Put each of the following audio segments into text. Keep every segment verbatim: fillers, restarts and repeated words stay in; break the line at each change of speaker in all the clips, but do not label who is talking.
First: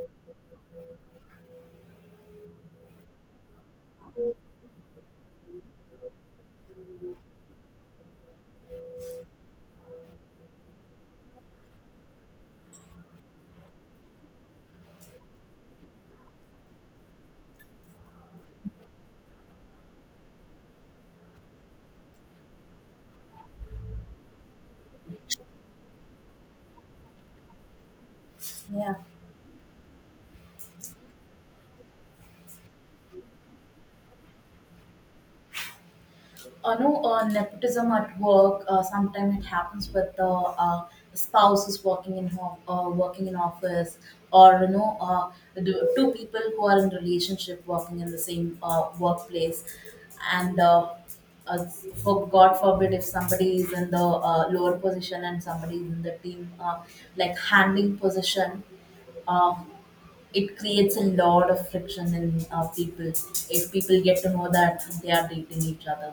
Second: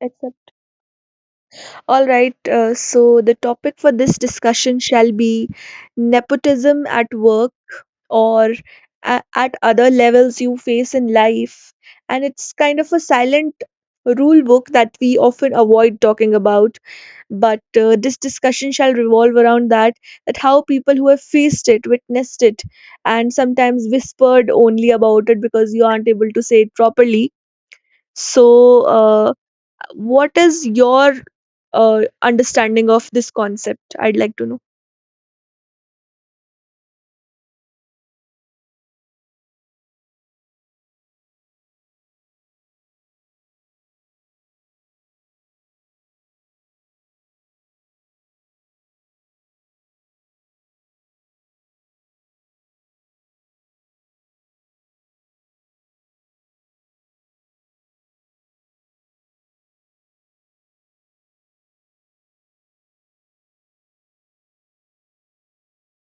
Accept. All right, uh, so the topic for this discussion shall be nepotism at work or a- at other levels you face in life. And it's kind of a silent rule book that we often avoid talking about. But uh, this discussion shall revolve around that, that how people who have faced it, witnessed it, and sometimes whispered only about it because you aren't able to say it properly. So,
Yeah.
uh, what is your uh, understanding of this concept? I'd like to know.
Uh, no, uh, nepotism at work, uh, sometimes it happens with the uh, spouses working in home, uh, working in office, or you know, uh, the two people who are in relationship working in the same uh, workplace, and uh, uh, for God forbid if somebody is in the uh, lower position and somebody is in the team, uh, like, handling position. um, it creates a lot of friction in uh, people if people get to know that they are dating each other.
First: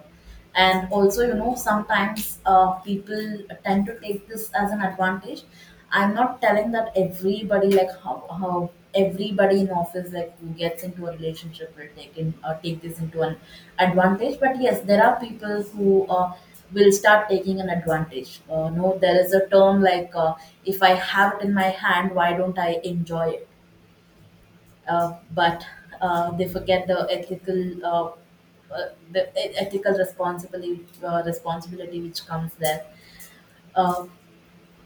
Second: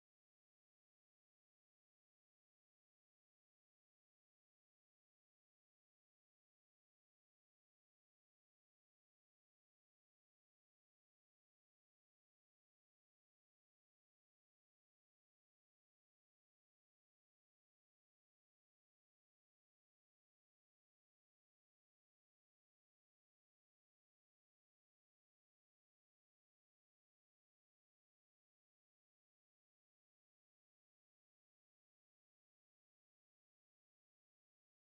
And also, you know sometimes, uh, people tend to take this as an advantage. I'm not telling that everybody, like, how, how everybody in office, like, who gets into a relationship will take in uh, take this into an advantage. But yes, there are people who uh, will start taking an advantage. Uh, no, there is a term, like, uh, if I have it in my hand, why don't I enjoy it? Uh, but uh, they forget the ethical uh, uh, the e- ethical responsibility, uh, responsibility which comes there. Uh,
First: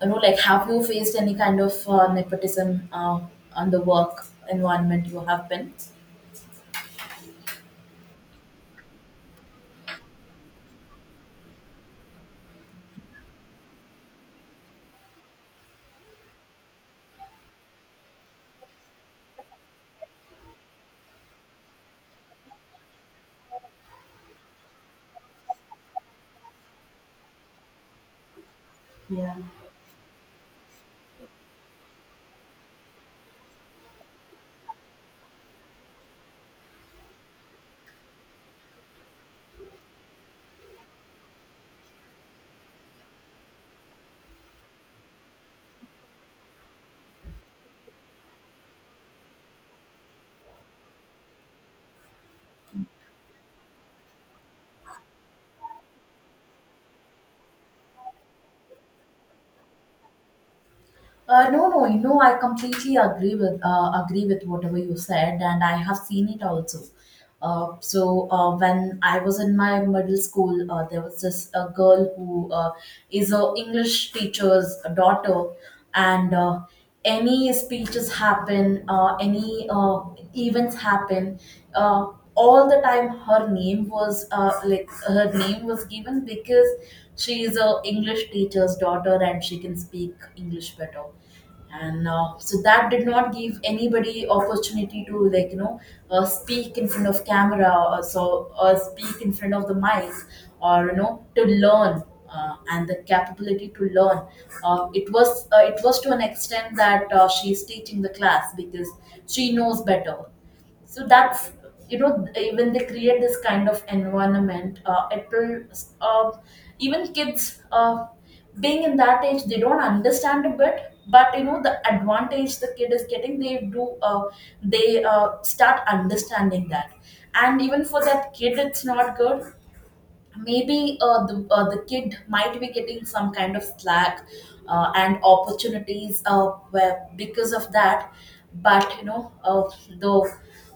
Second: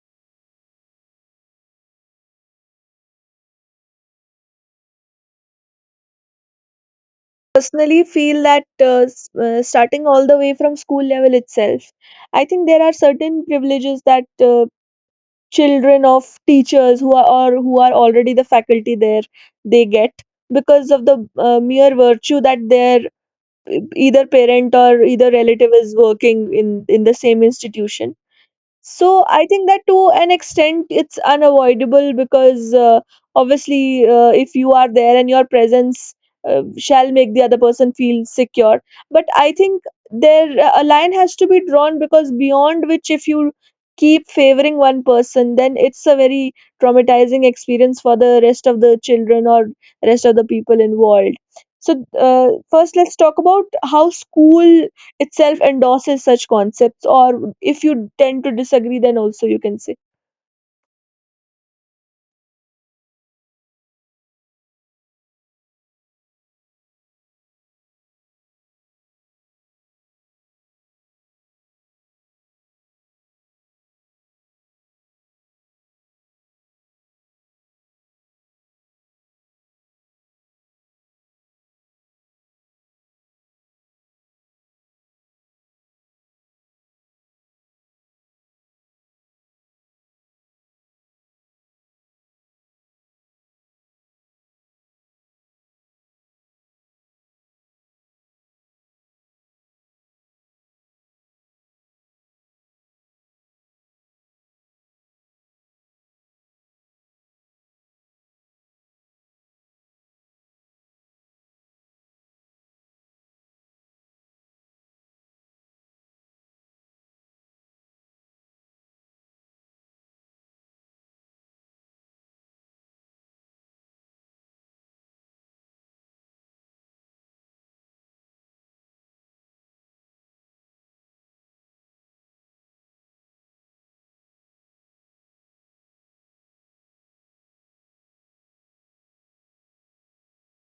you know, like, have you faced any kind of uh, nepotism uh, on the work environment you have been?
Personally feel that uh, s- uh, starting all the way from school level itself, I think there are certain privileges that uh, children of teachers who are or who are already the faculty there, they get because of the uh, mere virtue that their uh, either parent or either relative is working in in the same institution. So
Yeah.
I think that to an extent it's unavoidable because uh, obviously uh, if you are there and your presence uh, shall make the other person feel secure. But I think there a line has to be drawn, because beyond which if you keep favoring one person, then it's a very traumatizing experience for the rest of the children or rest of the people involved. So uh, first let's talk about how school itself endorses such concepts, or if you tend to disagree then also you can say.
Uh, no, no, you know, I completely agree with uh, agree with whatever you said, and I have seen it also. Uh, so uh, when I was in my middle school, uh, there was this uh, girl who uh, is a English teacher's daughter, and uh, any speeches happen, uh, any uh, events happen. Uh, all the time, her name was uh, like, her name was given because she is a english teacher's daughter and she can speak english better. And uh, so, that did not give anybody opportunity to, like, you know uh, speak in front of camera or so, or speak in front of the mic, or you know to learn, uh, and the capability to learn. Uh, it was uh, it was to an extent that uh, she is teaching the class because she knows better. So that's you know eh, when they create this kind of environment, uh, it will, uh, even kids, uh, being in that age, they don't understand a bit, but you know the advantage the kid is getting, they do, uh, they uh, start understanding that. And even for that kid, it's not good. Maybe uh, the, uh, the kid might be getting some kind of slack uh, and opportunities, uh, where, because of that. But you know, uh, the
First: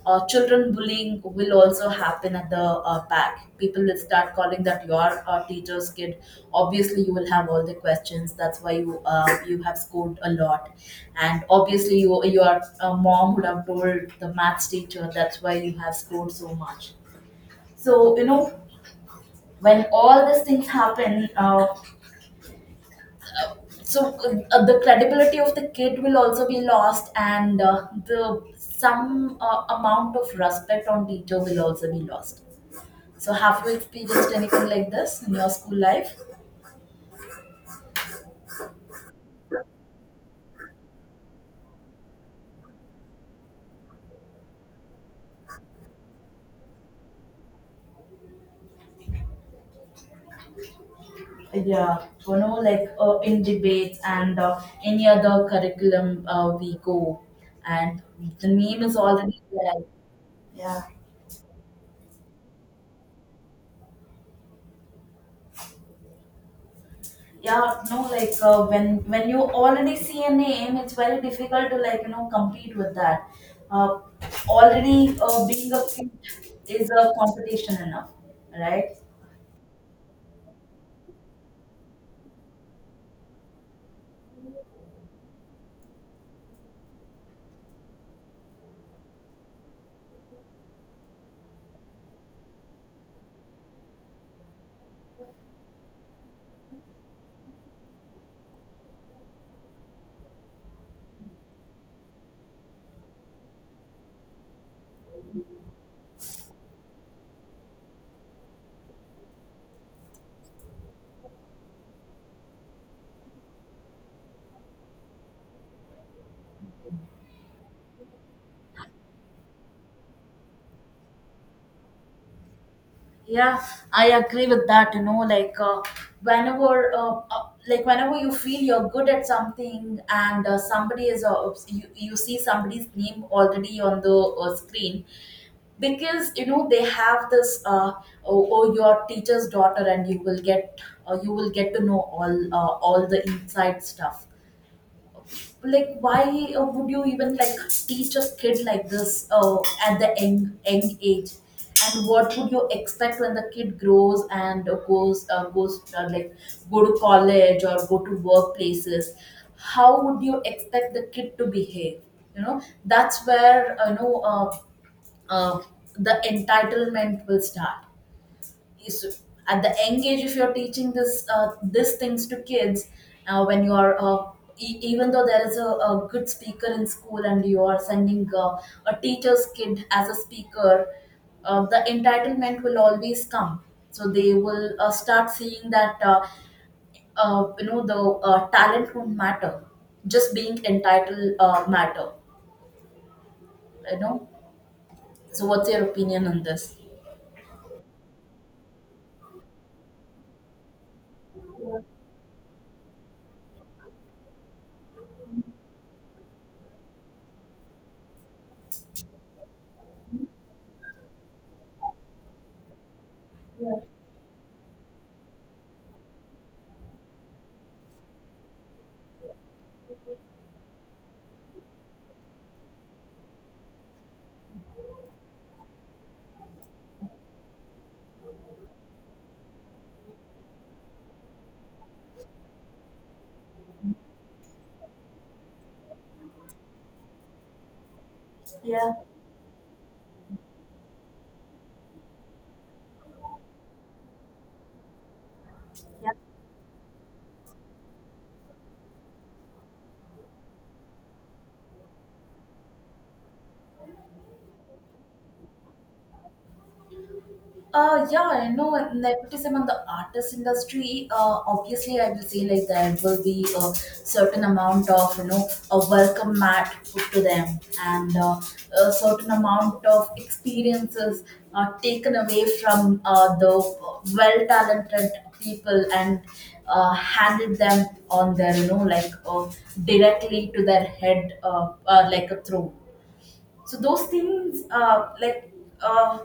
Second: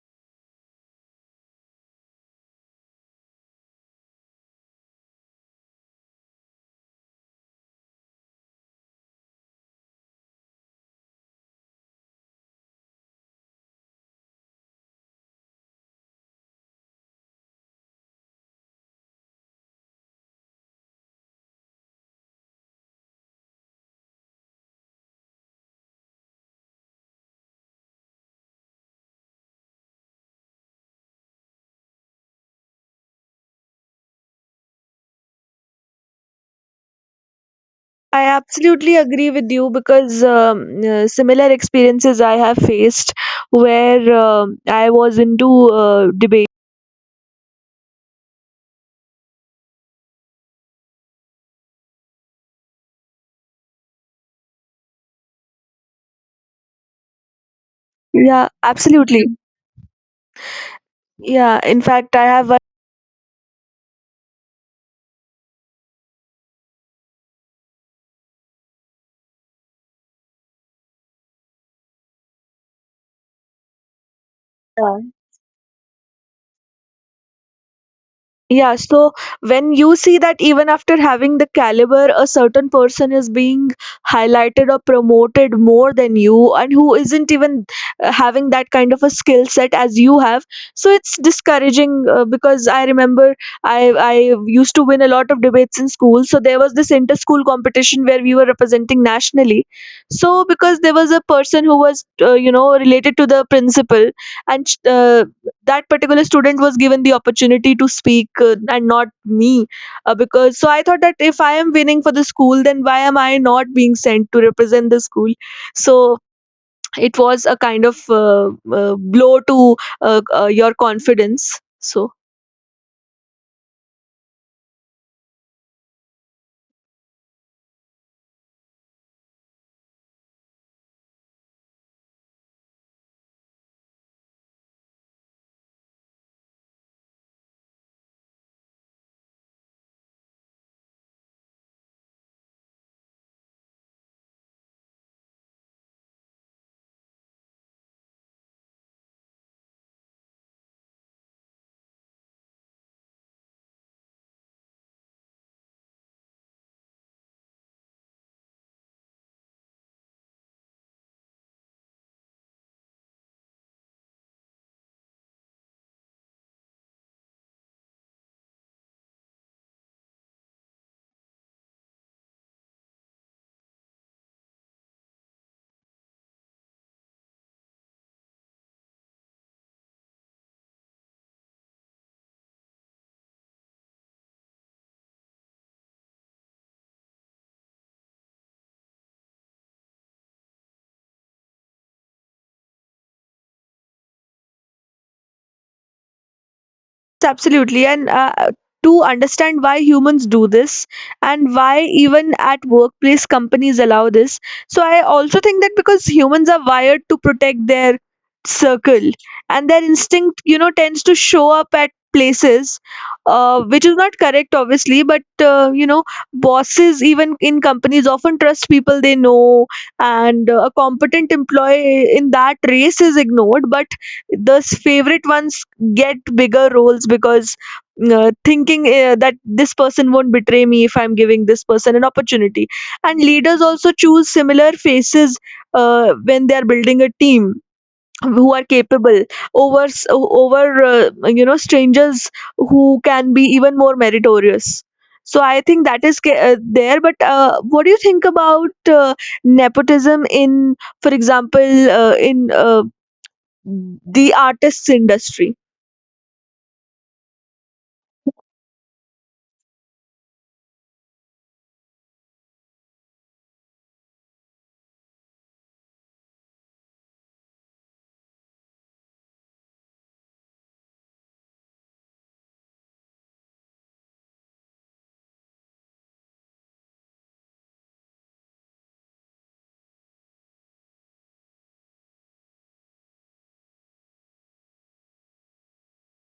uh, children bullying will also happen at the uh, back. People will start calling that you are a teacher's kid. Obviously, you will have all the questions, that's why you uh, you have scored a lot. And obviously, you your uh, mom would have told the maths teacher, that's why you have scored so much. So you know, when all these things happen, uh, so uh, the credibility of the kid will also be lost, and uh, the some uh, amount of respect on teacher will also be lost. So have you experienced anything like this in your school life?
I absolutely agree with you, because um, uh, similar experiences I have faced, where um I was into uh, debate.
Yeah, you know, like, uh, in debates and uh, any other curriculum, uh, we go, and the
Yeah,
name is
absolutely.
already there. Yeah.
Yeah, in fact, I have one.
Yeah. No, like, uh, when when you already see a name, it's very difficult to, like, you know, compete with that. uh,
uh,
Already, uh, being a kid is a competition enough,
Yeah,
right?
so when you see that even after having the caliber, a certain person is being highlighted or promoted more than you, and who isn't even uh, having that kind of a skill set as you have, so it's discouraging. Uh, because I remember I I used to win a lot of debates in school, so there was this inter school competition where we were representing nationally. So because there was a person who was uh, you know, related to the principal, and uh, that particular student was given the opportunity to speak, uh, and not me, uh, because so I thought that if I am winning for the school, then why am I not being sent to represent the school? So it was a kind of uh, uh, blow to uh, uh, your confidence. So
Yeah, I agree with that. You know, like, uh, whenever, uh, uh, like whenever you feel you're good at something, and uh, somebody is, uh, you, you see somebody's name already on the uh, screen, because you know they have this. Uh, oh, oh, your teacher's daughter, and you will get, uh, you will get to know all, uh, all the inside stuff. Like, why uh, would you even, like, teach a kid like this uh, at the young, young age? And what would you expect when the kid grows and uh, goes uh, goes uh, like, go to college or go to workplaces? How would you expect the kid to behave? You know, that's where, uh, you know uh, uh, the entitlement will start is at the young age, if you're teaching this uh, these things to kids. Uh, when you are, uh, e- even though there is a, a good speaker in school, and you are sending uh, a teacher's kid as a speaker, uh, the entitlement will always come. So they will, uh, start seeing that, uh, uh, you know, the uh, talent won't matter, just being entitled uh, matter, you know. So what's your opinion on this?
yes, absolutely. And uh, to understand why humans do this, and why even at workplace companies allow this. So I also think that because humans are wired to protect their circle, and their instinct, you know, tends to show up at places uh, which is not correct obviously, but uh, you know, bosses even in companies often trust people they know, and uh, a competent employee in that race is ignored, but the favorite ones get bigger roles because uh, thinking uh, that this person won't betray me if I'm giving this person an opportunity. And leaders also choose similar faces uh, when they are building a team, who are
Yeah.
capable over s- over uh, you know, strangers who can be even more meritorious. So I think that is ca- uh, there. But uh, what do you think about uh, nepotism in, for example, uh, in uh, the artists industry?
Uh, yeah, I know nepotism in the artist industry. Uh, obviously, I will say, like, there will be a certain amount of, you know, a welcome mat put to them, and uh, a certain amount of experiences are taken away from uh, the well talented people, and uh, handed them on their, you know, like, uh, directly to their head, uh, uh, like a throne. So those things, uh, like, uh,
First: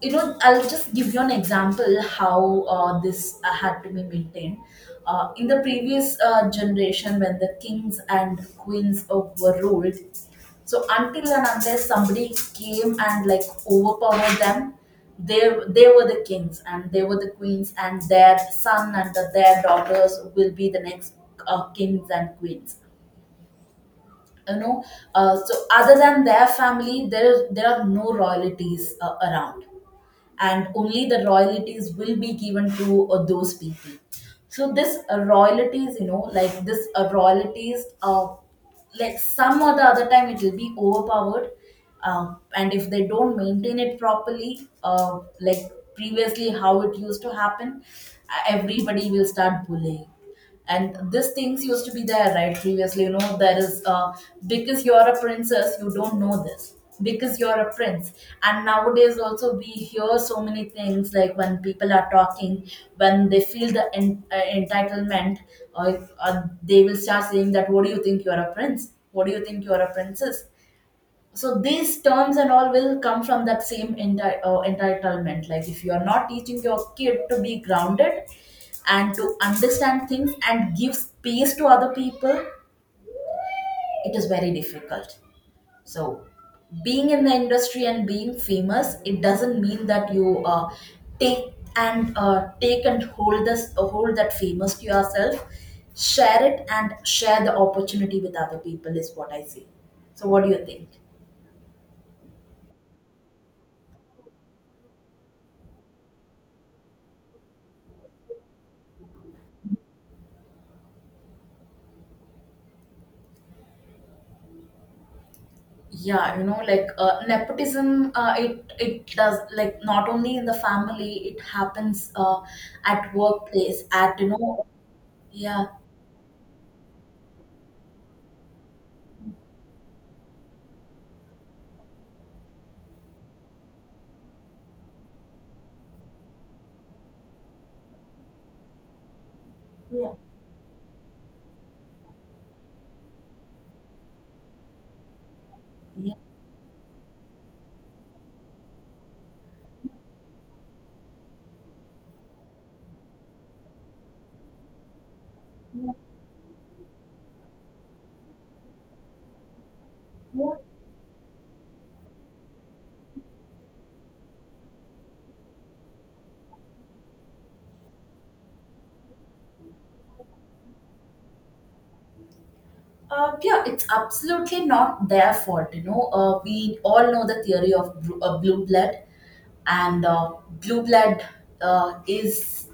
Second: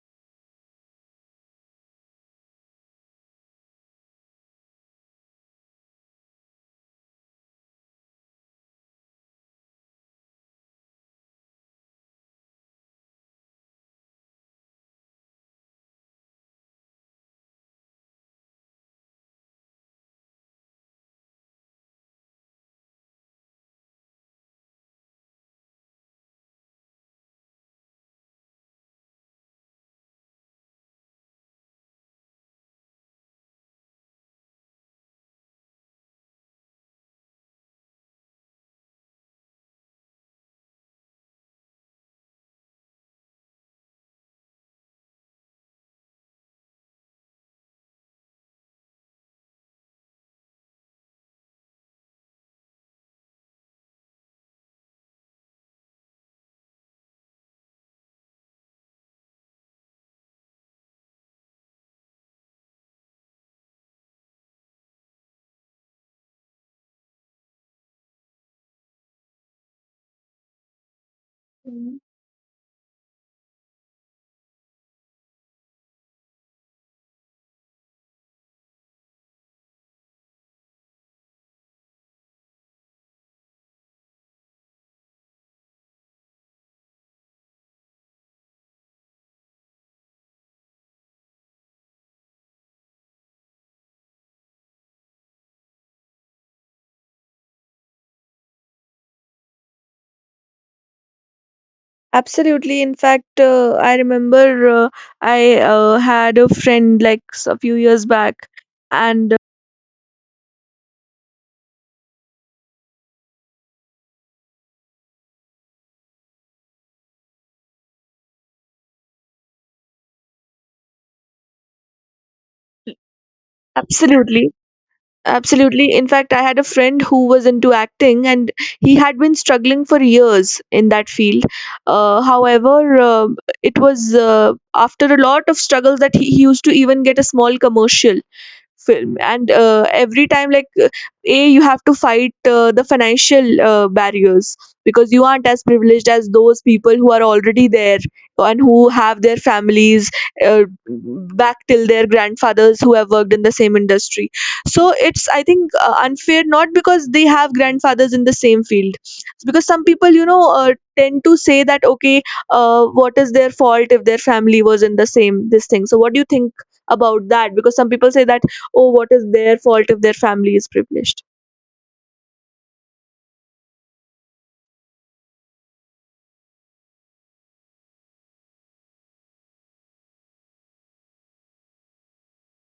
you know, I'll just give you an example how uh, this uh, had to be maintained uh, in the previous uh, generation, when the kings and queens uh, were ruled. So until and unless somebody came and, like, overpowered them, they they were the kings and they were the queens, and their son and their daughters will be the next uh, kings and queens, you know. Uh, so, other than their family, there there are no royalties uh, around, and only the royalties will be given to uh, those people. So this uh, royalties you know like this uh, royalties, uh, like, some or the other time, it will be overpowered. Um, and if they don't maintain it properly, uh, like, previously, how it used to happen, uh, everybody will start bullying. And these things used to be there, right? Previously, you know, there is, uh, because you're a princess, you don't know this, because you're a prince. And nowadays also, we hear so many things, like, when people are talking, when they feel the en- uh, entitlement, or uh, they will start saying that, what do you think, you're a prince? What do you think, you're a princess? So these terms and all will come from that same enti- uh, entitlement. Like, if you are not teaching your kid to be grounded and to understand things and give space to other people, it is very difficult. So, being in the industry and being famous, it doesn't mean that you, uh, take and uh, take and hold this uh, hold that famous to yourself. Share it and share the opportunity with other people is what I see. So what do you think?
Absolutely. In fact, uh, I remember uh, I uh, had a friend like s- a few years back, and uh,
Yeah, you know, like, uh, nepotism, uh, it it does, like, not only in the family, it happens uh, at workplace, at, you
absolutely,
know. Yeah.
absolutely. In fact, I had a friend who was into acting, and he had been struggling for years in that field. Uh, however, uh, it was uh, after a lot of struggles that he, he used to even get a small commercial film. And uh,
Yeah.
every time like uh, a you have to fight uh, the financial uh, barriers, because you aren't as privileged
Yeah.
as those people who are already there, and who have their families uh, back till their grandfathers who have worked in the same industry. So it's, I think, uh, unfair, not because they have grandfathers in the same field. It's because some people, you know, uh, tend to say that okay, uh, what is their fault if their family was in the same this thing? So what do you think about that, because some people say that, oh, what is their fault if their family is privileged?
Uh, yeah, it's absolutely not their fault. You know, uh, we all know the theory of blue, uh, blue blood, and uh, blue blood uh, is,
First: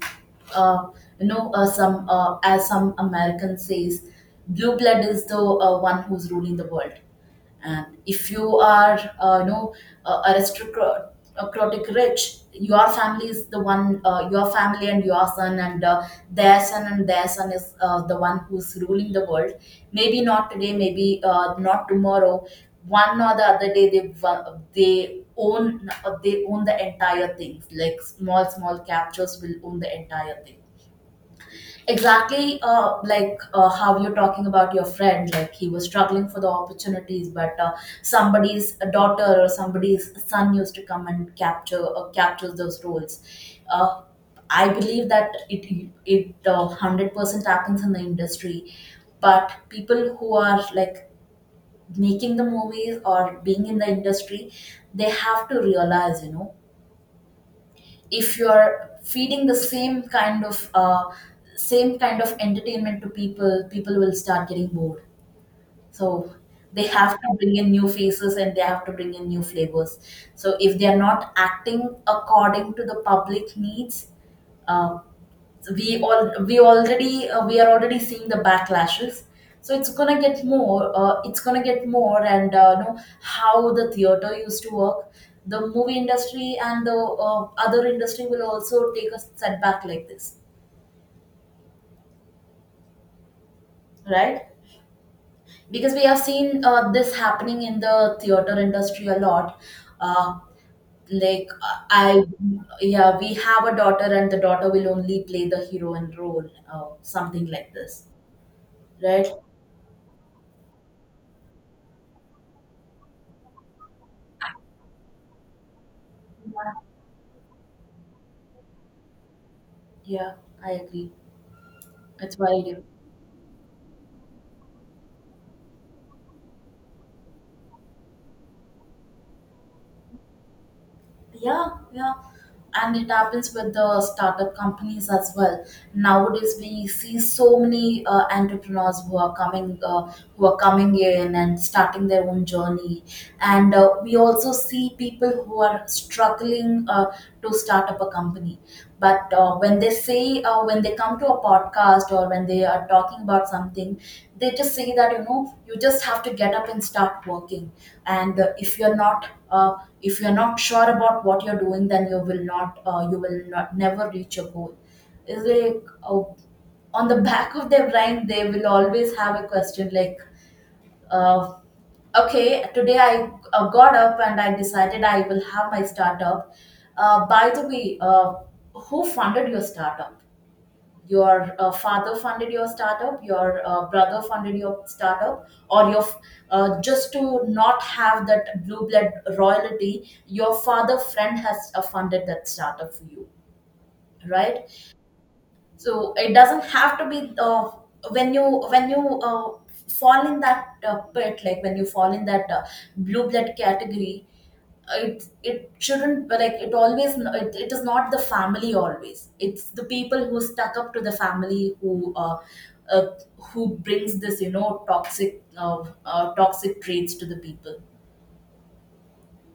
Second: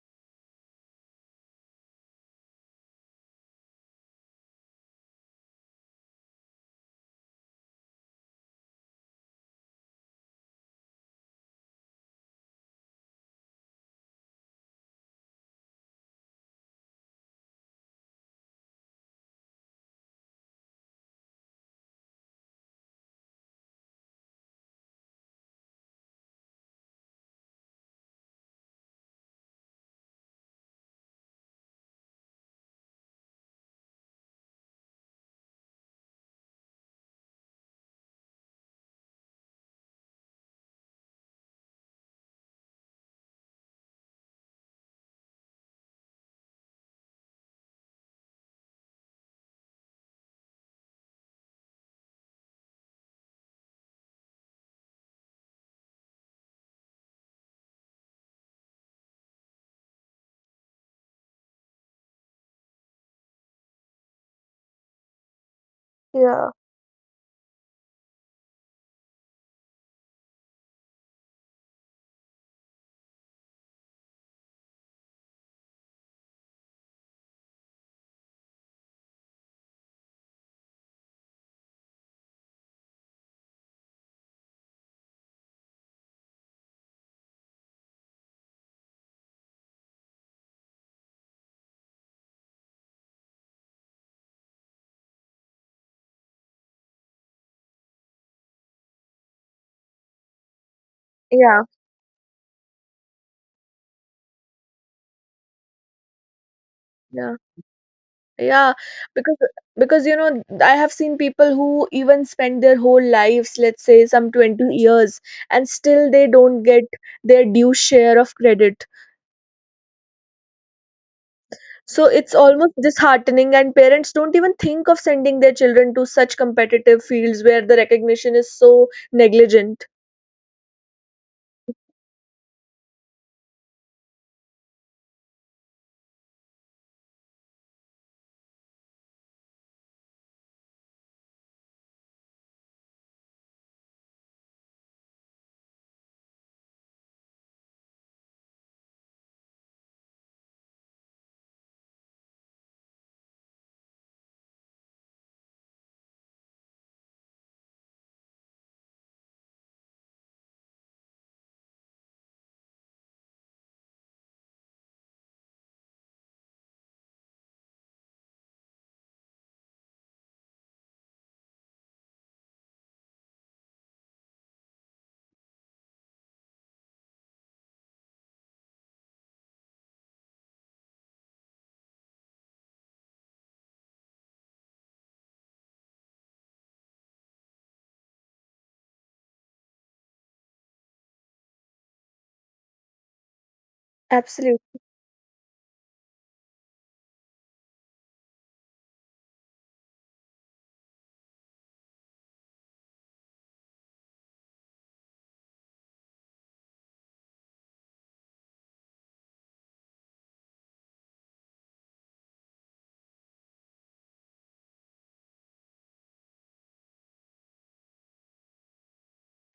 uh, you know, uh, some uh, as some American says, blue blood is the uh, one who's ruling the world. And if you are, uh, you know, uh, aristocratic rich, your family is the one, uh, your family and your son and uh, their son and their son is uh, the one who's ruling the world. Maybe not today, maybe uh, not tomorrow, one or the other day, they wa- they own uh, they own the entire things, like, small small captures will own the entire thing. Exactly, uh, like, uh, how you're talking about your friend, like, he was struggling for the opportunities, but uh, somebody's daughter or somebody's son used to come and capture uh, captures those roles. Uh, I believe that it it uh, hundred percent happens in the industry, but people who are, like, making the movies or being in the industry, they have to realize, you know, if you are feeding the same kind of uh, same kind of entertainment to people, people will start getting bored. So,
Yeah,
they have to bring in new faces and they have to bring in new flavors. So if they are not acting according to the public needs, uh, we all we already uh, we are already seeing the backlashes. So it's gonna get more, uh, it's gonna get more and uh, you know how the theater used to work, the movie industry and the uh, other industry will also take a setback like this, right? Because we have seen uh, this happening in the theater industry a lot. Uh, like
yeah,
uh, I Yeah, we have a daughter and the daughter will only play the hero in role, uh,
yeah,
something like this,
yeah.
right?
Because because you know, I have seen people who even spend their whole lives, let's say some twenty years, and still they don't get their due share of credit.
Yeah, I agree.
So it's
It's
almost
wide.
disheartening, and parents don't even think of sending their children to such competitive fields where the recognition is so negligent.
Yeah, yeah. And it happens with the startup companies as well. Nowadays, we see so many uh, entrepreneurs who are coming, uh, who are coming in and starting their own journey. And uh, we also see people who are struggling uh, to start up a company. But uh, when they say, uh, when they come to a podcast or when they are talking about something, they just say that you know you just have to get up and start working, and uh, if you're not uh, if you're not sure about what you're doing, then you will not uh, you will not never reach your goal. Is like, uh, on the back of their brain they will always have a question like, uh, okay, today I uh, got up and I decided I will have my startup. Uh, by the way, uh, who funded your startup? Your uh, father funded your startup? Your uh, brother funded your startup? Or your, uh, just to not have that blue blood royalty, your father friend has uh, funded that startup for you?
Absolutely.
Right. So it doesn't have to be, uh, when you when you uh, fall in that uh, pit, like when you fall in that uh, blue blood category. uh, it it shouldn't, like it always, it, it is not the family always, it's the people who stuck up to the family who uh, uh, who brings this, you know, toxic uh, uh, toxic traits to the people.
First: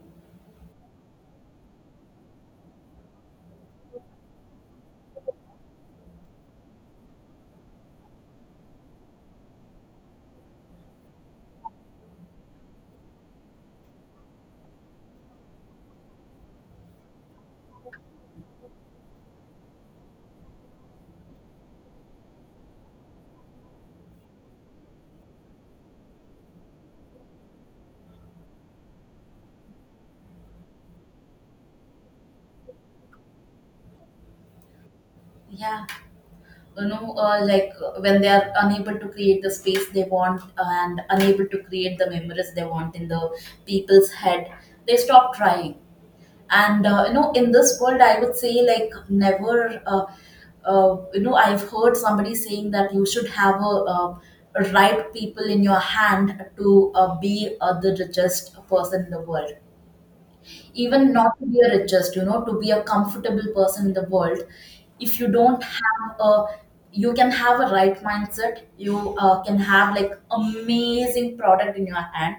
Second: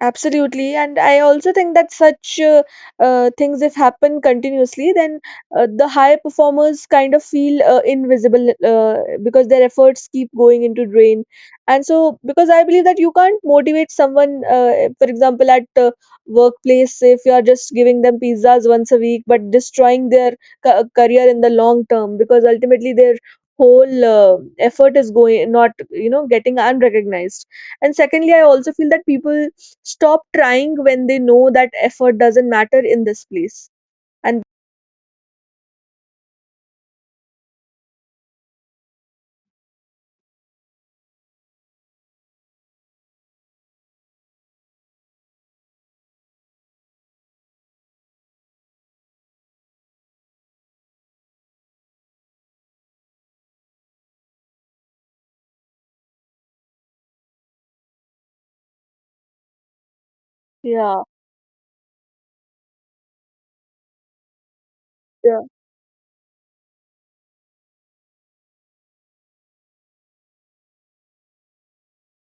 Absolutely, and I also think that such uh, uh, things, if happen continuously, then uh, the high performers kind of feel uh, invisible, uh, because their efforts keep going into drain. And so, because I believe that you can't motivate someone, uh, for example, at uh, workplace, if you are just giving them pizzas once a week, but destroying their ca- uh, career in the long term, because ultimately their whole uh, effort is going not, you know, getting unrecognized. And secondly, I also feel that people stop trying when they know that effort doesn't matter in this place. And
Yeah. You know, uh, like, uh, when they are unable to create the space they want and unable to create the memories they want in the people's head, they stop trying. And uh, you know, in this world, I would say like never. Uh, uh, you know, I've heard somebody saying that you should have a, uh, right people in your hand to uh, be uh, the richest person in the world.
yeah,
Even not to be a richest, you know, to be a comfortable person in the world. If you
yeah,
don't have a, you can have a right mindset, you uh, can have like amazing product in your hand,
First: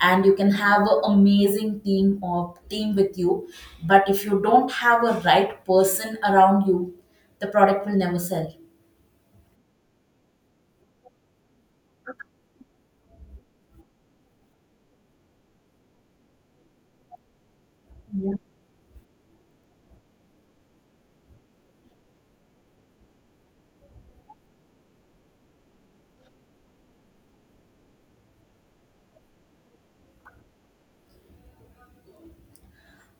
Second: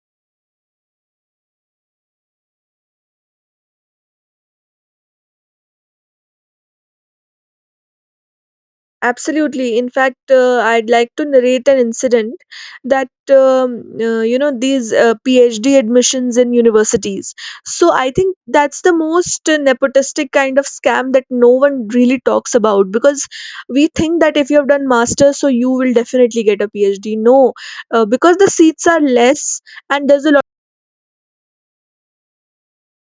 and you can have an amazing team or team with you, but if you don't have a right person around you, the product will never sell.
absolutely. In fact, uh, I'd like to narrate an incident that, um, uh, you know, these uh, PhD admissions in universities. So I think that's the most uh, nepotistic kind of scam that no one really talks about, because we think that if you have done masters, so you will definitely get a PhD. No, uh, because the seats are less, and there's a lot.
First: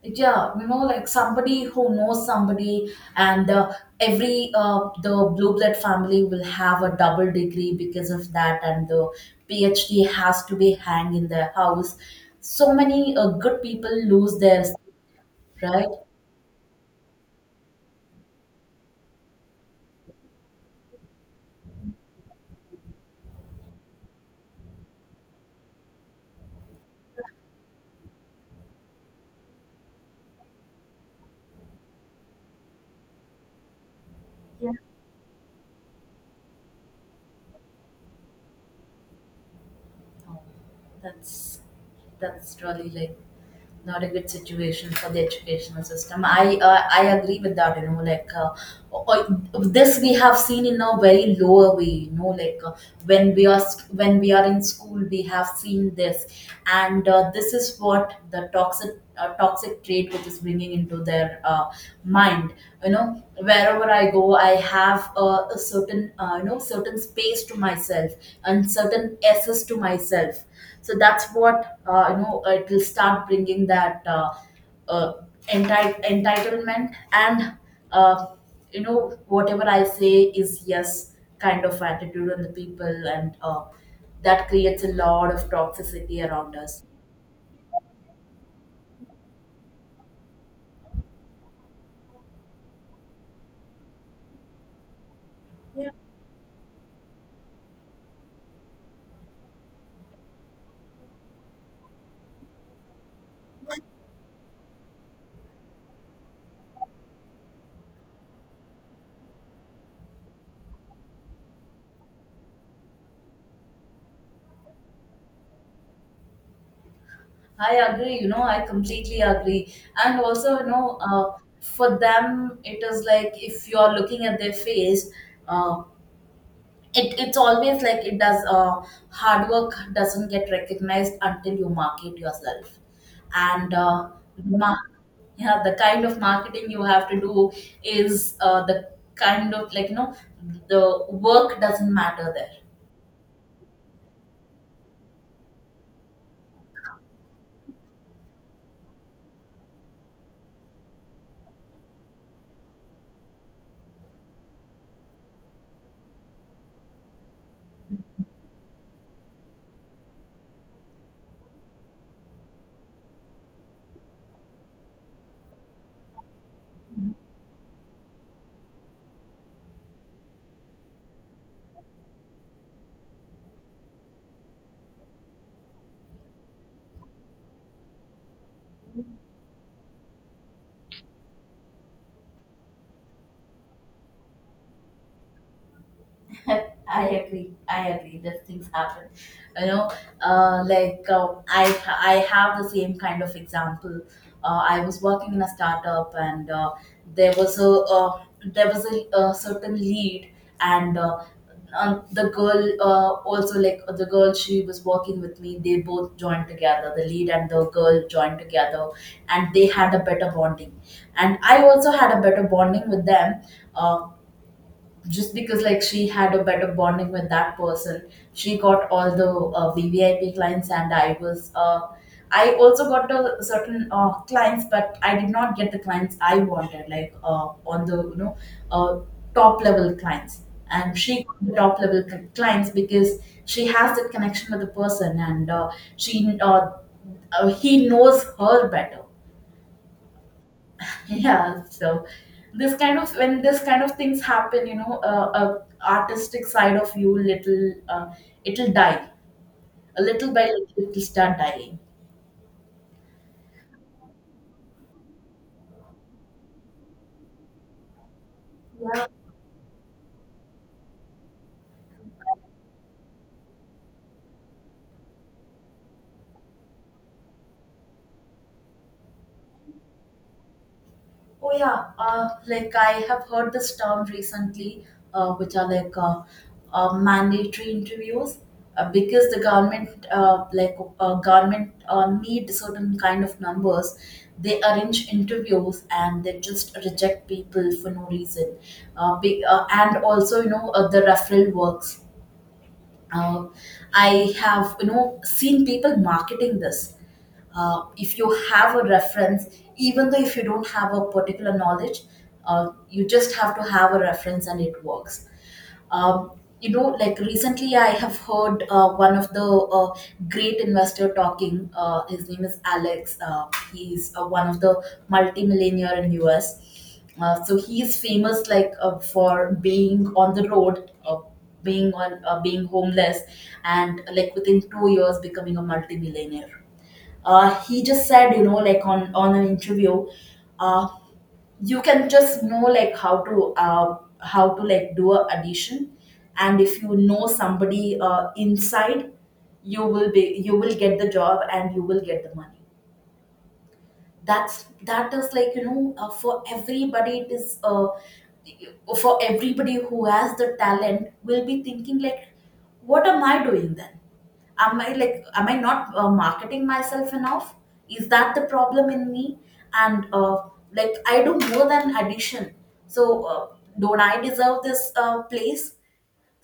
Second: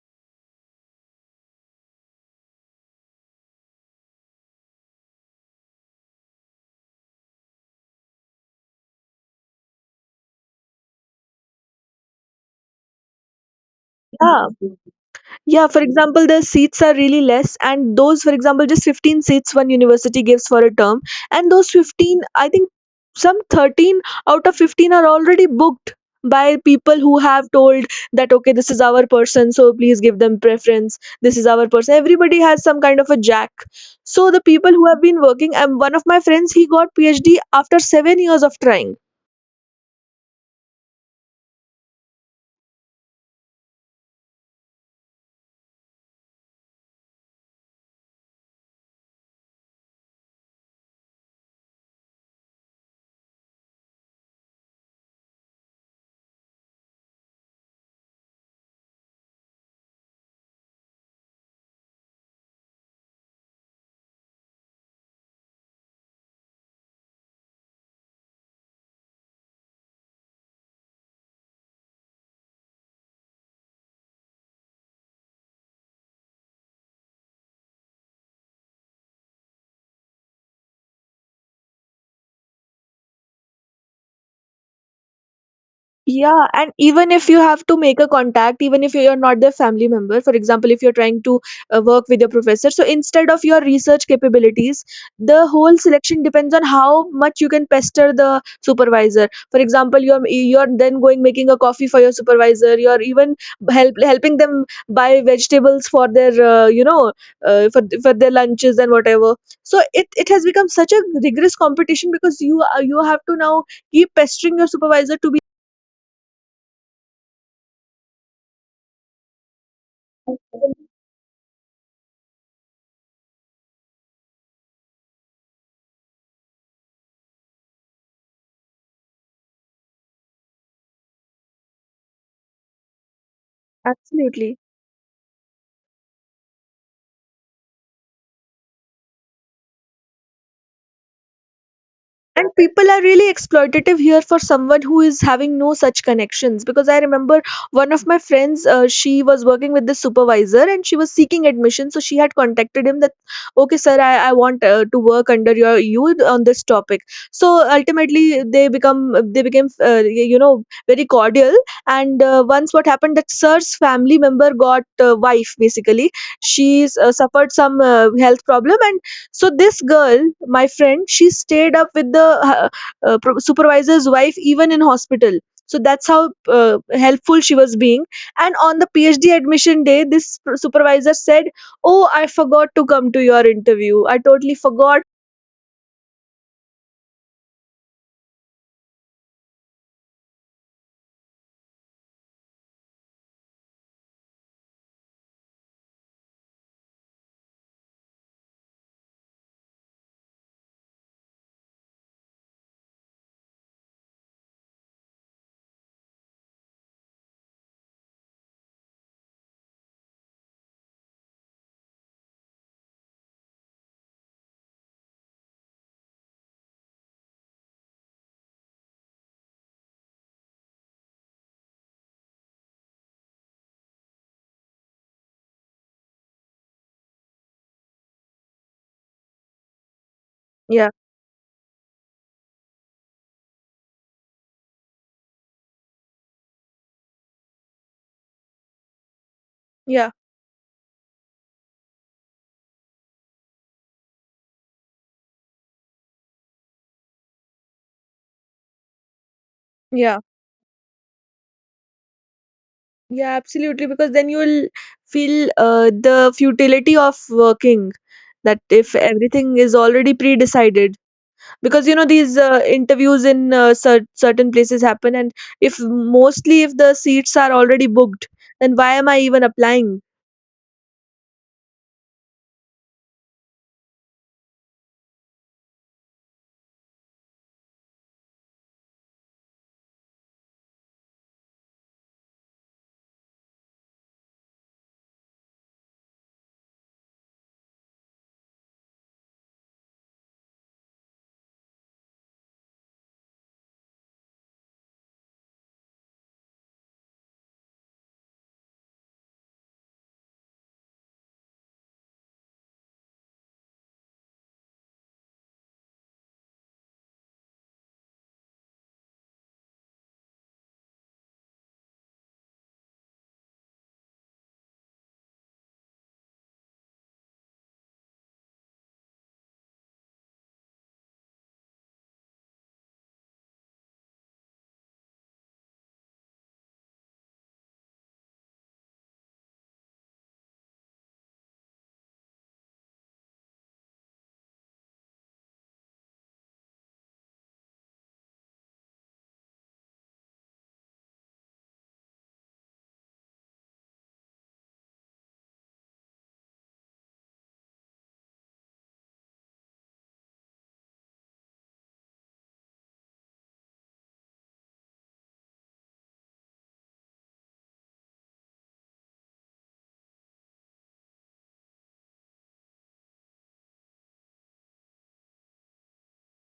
Yeah, you know, like somebody who knows somebody. And uh, every, uh, the blue blood family will have a double degree because of that, and the P h D has to be hang in their house. So many uh, good people lose
Yeah.
theirs.
Yeah, for
Right.
example, the seats are really less, and those, for example, just fifteen seats one university gives for a term, and those fifteen, I think some thirteen out of fifteen are already booked by people who have told that okay, this is our person, so please give them preference, this is our person, everybody has some kind of a jack. So the people who have been working, and one of my friends, he got PhD after seven years of trying.
Oh, that's that's really like not a good situation for the educational system. I uh, I agree with that. You know, like, uh, uh, this we have seen in a very lower way. You know, like, uh, when we are sc- when we are in school, we have seen this. And uh, this is what, the toxic uh, toxic trait which is bringing into their uh, mind. You know, wherever I go, I have a, a certain, uh, you know, certain space to myself and certain access to myself. So that's what, uh, you know. It will start bringing that uh, uh, enti- entitlement, and uh, you know, whatever I say is yes kind of attitude on the people, and uh, that creates a lot of toxicity
Yeah,
around
and
us.
even if you have to make a contact, even if you're not their family member, for example, if you're trying to uh, work with your professor, so instead of your research capabilities, the whole selection depends on how much you can pester the supervisor. For example, you're you're then going making a coffee for your supervisor. You're even help helping them buy vegetables for their uh, you know, uh, for for their lunches and whatever. So it it has become such a rigorous competition, because you are- you have to now keep pestering your supervisor to be.
I agree, you know, I completely agree. And also, you know, uh, for them, it is like if you're looking at their face, uh, it, it's always like it does, uh, hard work doesn't get recognized until you market yourself. And uh, the
Absolutely.
mar- yeah, the kind of marketing you have to do is uh, the kind of, like, you know, the work doesn't matter there.
And people are really exploitative here for someone who is having no such connections. Because I remember one of my friends, uh, she was working with the supervisor and she was seeking admission. So she had contacted him that, okay, sir, I, I want uh, to work under your you on this topic. So ultimately, they become they became, uh, you know, very cordial. And uh, once what happened that sir's family member got, uh, wife basically, she uh, suffered some uh, health problem. And so this girl, my friend, she stayed up with the uh, uh, pro- supervisor's wife even in hospital. So that's how uh, helpful she was being. And on the PhD admission day, this pr- supervisor said, "Oh, I forgot to come to your interview. I totally forgot."
I agree. I agree. That things happen. You know, uh, like, uh, I I have the same kind of example. Uh, I was working in a startup, and uh, there was a uh, there was a, uh certain lead, and uh, um, the girl, uh, also like the girl, she was working with me. They both joined together. The lead and the girl joined together, and they had a better bonding. And I also had a better bonding with them. Uh, just because, like, she had a better bonding with that person, she got all the uh, V V I P clients, and i was uh, i also got a certain uh, clients, but I did not get the clients I wanted, like, uh, on the, you know, uh, top level clients.
Yeah,
And she got the top level c- clients because she has that connection with the person, and uh, she uh, uh, he knows her better.
yeah,
Yeah. So this kind of when this kind of things happen, you know, uh, a artistic side of you little, uh, it'll die, a
yeah,
little by little it'll start dying.
yeah. Absolutely, because then you will feel uh, the futility of working. That if everything is already pre-decided, because you know these uh, interviews in uh, cer- certain places happen, and if mostly if the seats are already booked, then why am I even applying?
Oh yeah, uh, like, I have heard this term recently, uh, which are like, uh, uh, mandatory interviews, uh, because the government, uh, like, uh, government, uh, need certain kind of numbers. They arrange interviews and they just reject people for no reason. Uh, be, uh, and also, you know, uh, the referral works. uh, I have, you know, seen people marketing this. Uh, if you have a reference, even though if you don't have a particular knowledge, uh, you just have to have a reference and it works. Um, you know, like recently, I have heard uh, one of the uh, great investor talking. Uh, his name is Alex. Uh, he's uh, one of the multimillionaire in U S. Uh, so he's famous, like, uh, for being on the road, uh, being on uh, being homeless, and like within two years becoming a multimillionaire. Uh, he just said, you know, like, on on an interview. uh, you can just know, like, how to uh, how to like do a addition, and if you know somebody uh, inside, you will be you will get the job and you will get the money. That's that is like, you know, uh, for everybody it is uh, for everybody who has the talent will be thinking like, what am I doing then? Am I like, am I not uh, marketing myself enough? Is that the problem in me? And uh, like, I do more than addition. So uh, don't I deserve this uh, place?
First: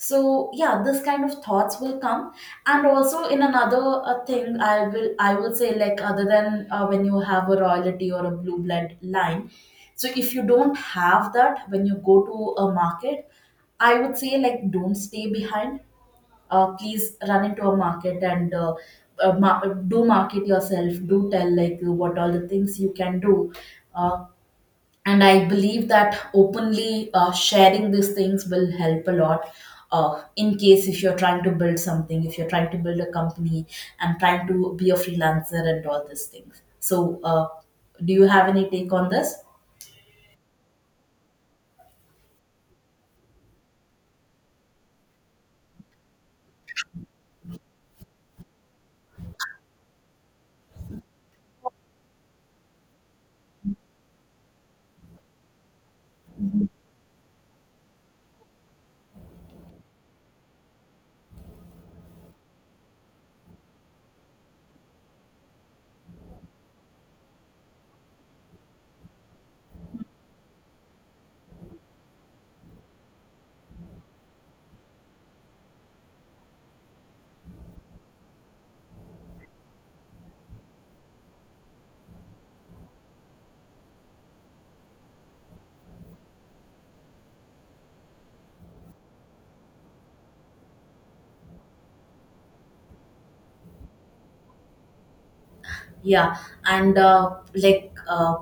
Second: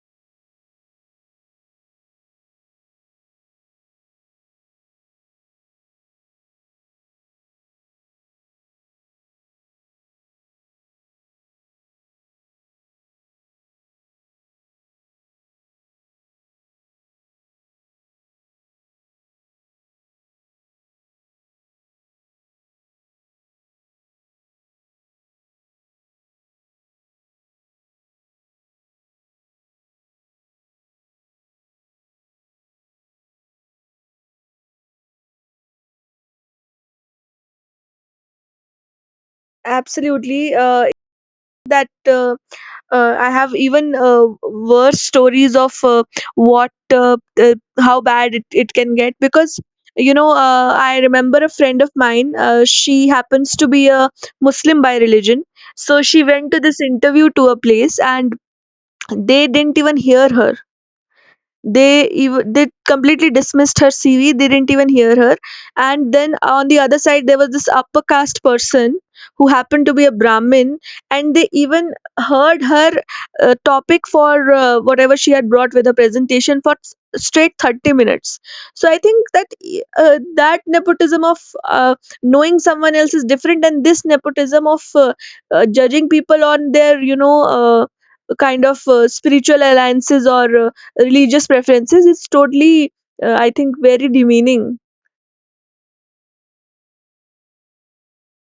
So yeah, this kind of thoughts will come. And also, in another uh, thing, i will i will say like, other than uh, when you have a royalty or a blue blood line, so if you don't have that, when you go to a market, I would say like, don't stay behind. Uh, please run into a market, and uh, uh, ma- do market yourself, do tell like what all the things you can do. Uh, and I believe that openly uh, sharing these things will help a lot, uh, in case if you're trying to build something, if you're trying to build a company and trying to be a freelancer and all these things. So uh, do you have any take on this?
Absolutely, uh, that uh, uh, I have even uh, worse stories of uh, what uh, uh, how bad it, it can get. Because you know, uh, I remember a friend of mine, uh, she happens to be a Muslim by religion. So she went to this interview to a place, and they didn't even hear her. They even, they completely dismissed her C V. They didn't even hear her. And then on the other side, there was this upper caste person who happened to be a Brahmin, and they even heard her uh, topic for uh, whatever she had brought with her presentation for s- straight thirty minutes. So I think that uh, that nepotism of uh, knowing someone else is different, and this nepotism of uh, uh, judging people on their, you know, uh, kind of uh, spiritual alliances or uh, religious preferences, it's totally uh, I think very demeaning.
Yeah. And uh, like, uh,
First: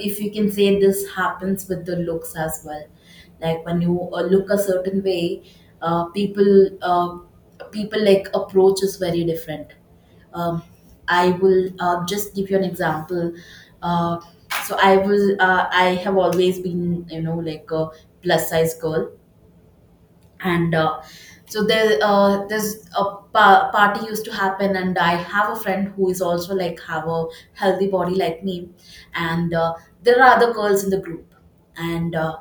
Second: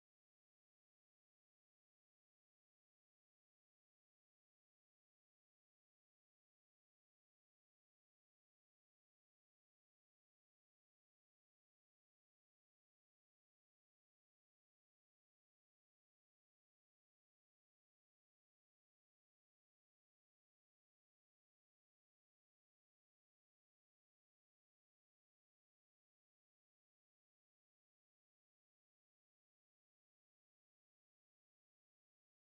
if you can say this happens with the looks as well, like when you uh, look a certain way, uh, people uh, people, like, approach is very different. um, I will uh, just give you an example. Uh, so I was uh, I have always been, you know, like a plus size girl, and uh, so there uh, there's a pa- party used to happen, and I have a friend who is also like have a healthy body like me, and uh, there are other girls in the group, and uh,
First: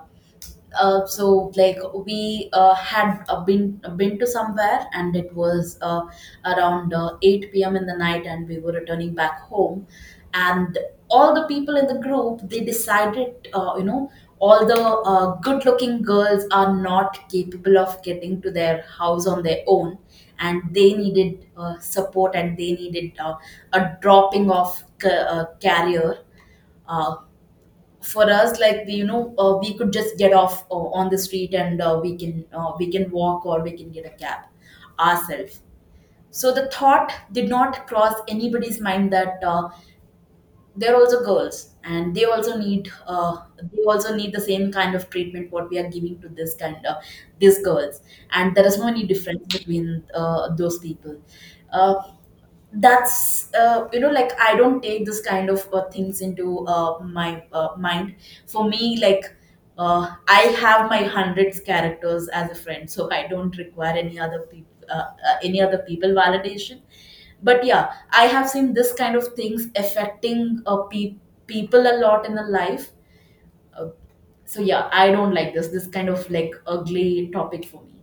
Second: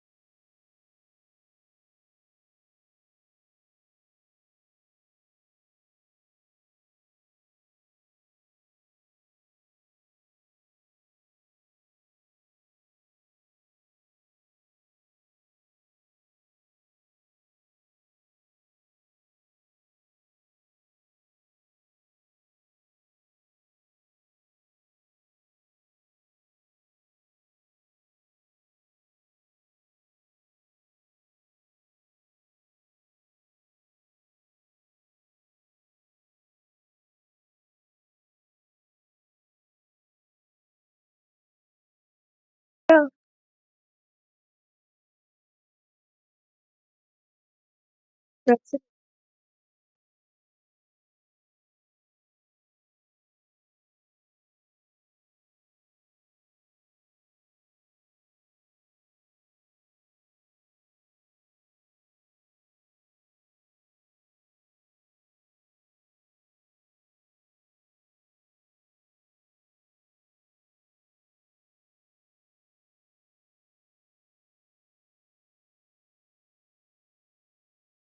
uh, so like, we uh, had uh, been been to somewhere, and it was uh, around uh, eight p m in the night, and we were returning back home, and all the people in the group, they decided, uh, you know, all the uh, good looking girls are not capable of getting to their house on their own, and they needed uh, support, and they needed uh, a dropping of ca- uh, carrier. uh, for us, like, the, you know, uh, we could just get off uh, on the street, and uh, we can uh, we can walk or we can get a cab ourselves. So the thought did not cross anybody's mind that uh, they're also girls, and they also need
Yeah,
uh, they also need the same kind of treatment what we are giving to this kind of, these girls. And there
that's
is no any difference between uh, those people. Uh, that's, uh, you know, like I don't take this kind of uh, things into uh, my uh, mind. For me, like, uh, I have my hundreds characters as a friend, so I don't require any other people uh, uh, any other people validation. But yeah, I have seen this kind of things affecting uh, pe- people a lot in the life. So yeah, I don't like this this kind of, like, ugly topic for me.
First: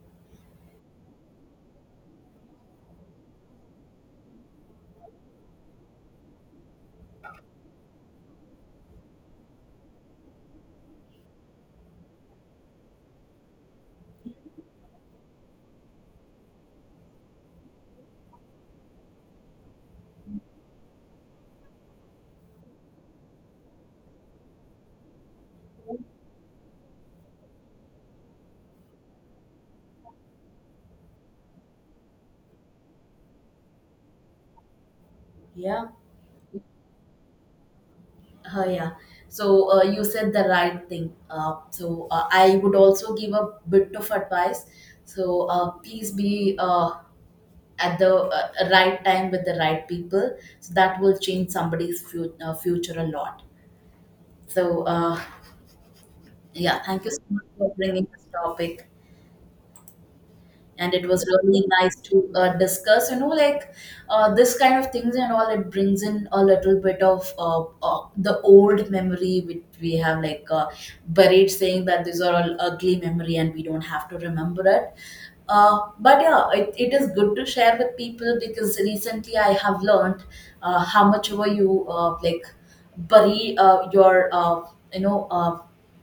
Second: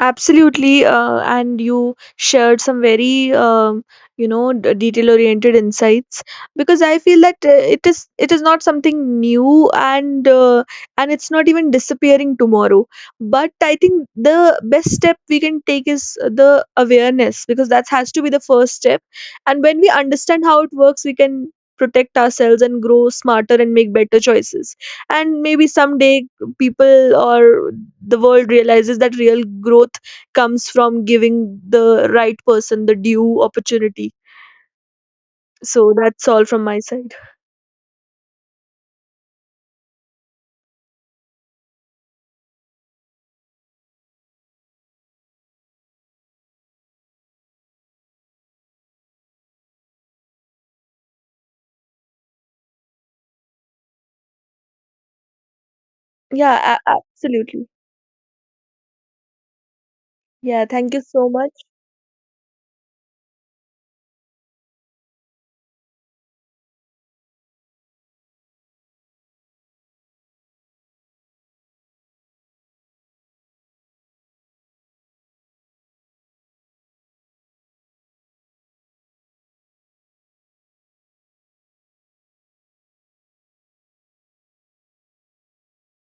absolutely, uh, and you shared some very um, you know, detail oriented insights, because I feel that uh, it is it is not something new, and uh, and it's not even disappearing tomorrow. But I think the best step we can take is the awareness, because that has to be the first step. And when we understand how it works, we can protect ourselves and grow smarter and make better choices. And maybe someday people or the world realizes that real growth comes from giving the right person the due opportunity.
Yeah.
So that's all from my side.
Oh, yeah. So uh, you said the right thing. Uh, so uh, I would also give a bit of advice. So uh, please be, uh, at the uh, right time with the right people. So that will change somebody's fu- uh, future a lot. So uh,
Yeah, a-
yeah, thank you so much
absolutely.
for bringing this topic.
Yeah,
And
thank you
it was
so much.
really nice to uh, discuss, you know, like, uh, this kind of things. And all it brings in a little bit of uh, uh, the old memory which we have like uh, buried, saying that these are all ugly memory and we don't have to remember it. Uh, but yeah, it, it is good to share with people because recently I have learned uh, how much over you, uh, like, bury uh, your, uh, you know, uh,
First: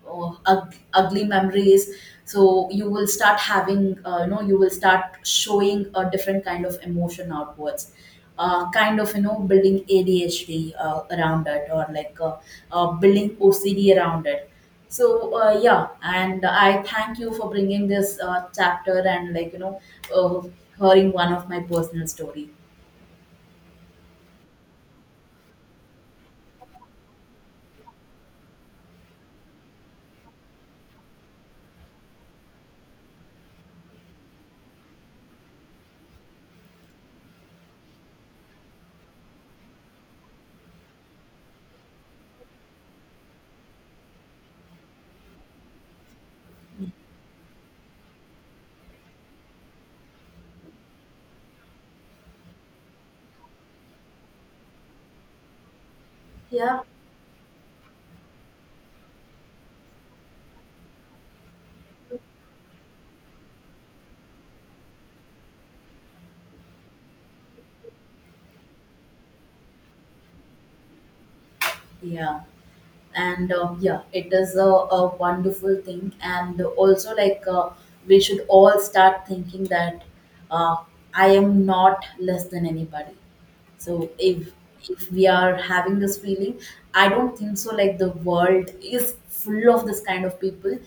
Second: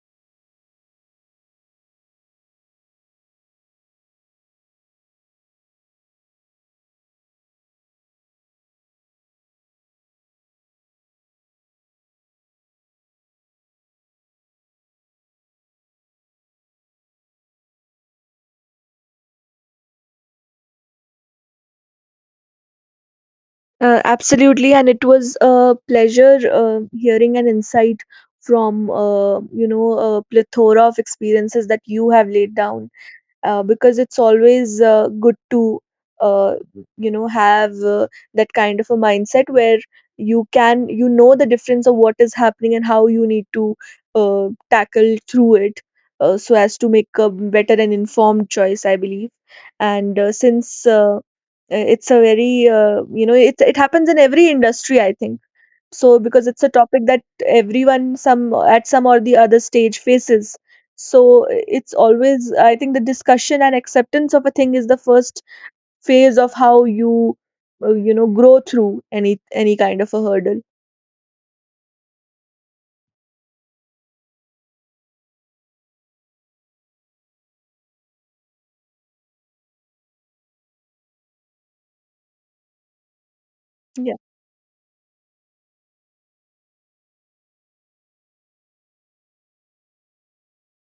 oh, ug- ugly memories. So you will start having, uh, you know, you will start showing a different kind of emotion outwards, uh, kind of, you know, building A D H D uh, around it, or like uh, uh, building O C D around it. So uh, yeah, and I thank you for bringing this uh, chapter, and like, you know, uh, hearing one of my personal story.
Uh, absolutely, and it was a pleasure uh, hearing an insight from, uh, you know, a plethora of experiences that you have laid down, uh, because it's always uh, good to uh, you know, have uh, that kind of a mindset where you can, you know, the difference of what is happening and how you need to uh, tackle through it, uh, so as to make a better and informed choice, I believe. And uh, since uh, it's a very, uh, you know, it, it happens in every industry, I think, so because it's a
Yeah.
topic that everyone, some at some or the other stage, faces. So it's always, I think, the discussion and acceptance of a thing is the first phase of how you uh, you know, grow through any any kind of a hurdle.
Yeah. And uh, yeah, it is a, a wonderful thing. And also, like, uh, we should all start thinking that uh, I am not less than anybody. So
Yeah,
if, if we are having this feeling, I don't think so like the world is full of this kind of people.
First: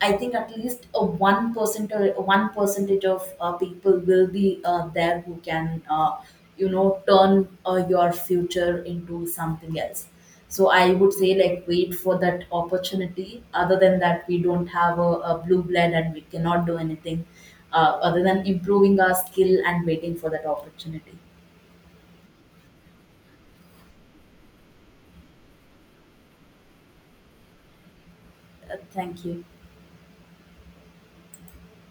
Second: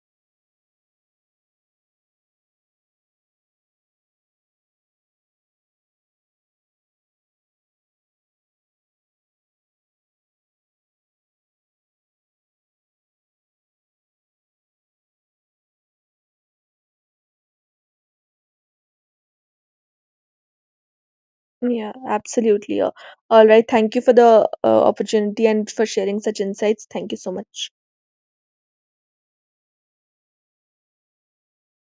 I think at least a one percent or one percentage of uh, people will be uh, there who can, uh, you know, turn uh, your future into something else. So I would say like wait for that opportunity. Other than that, we don't have a, a blue blood, and we cannot do anything uh, other than improving our skill and waiting for that opportunity.
yeah, absolutely. Uh, all right, thank you for the uh, opportunity and for sharing such insights. Thank you so much.
Uh, thank you.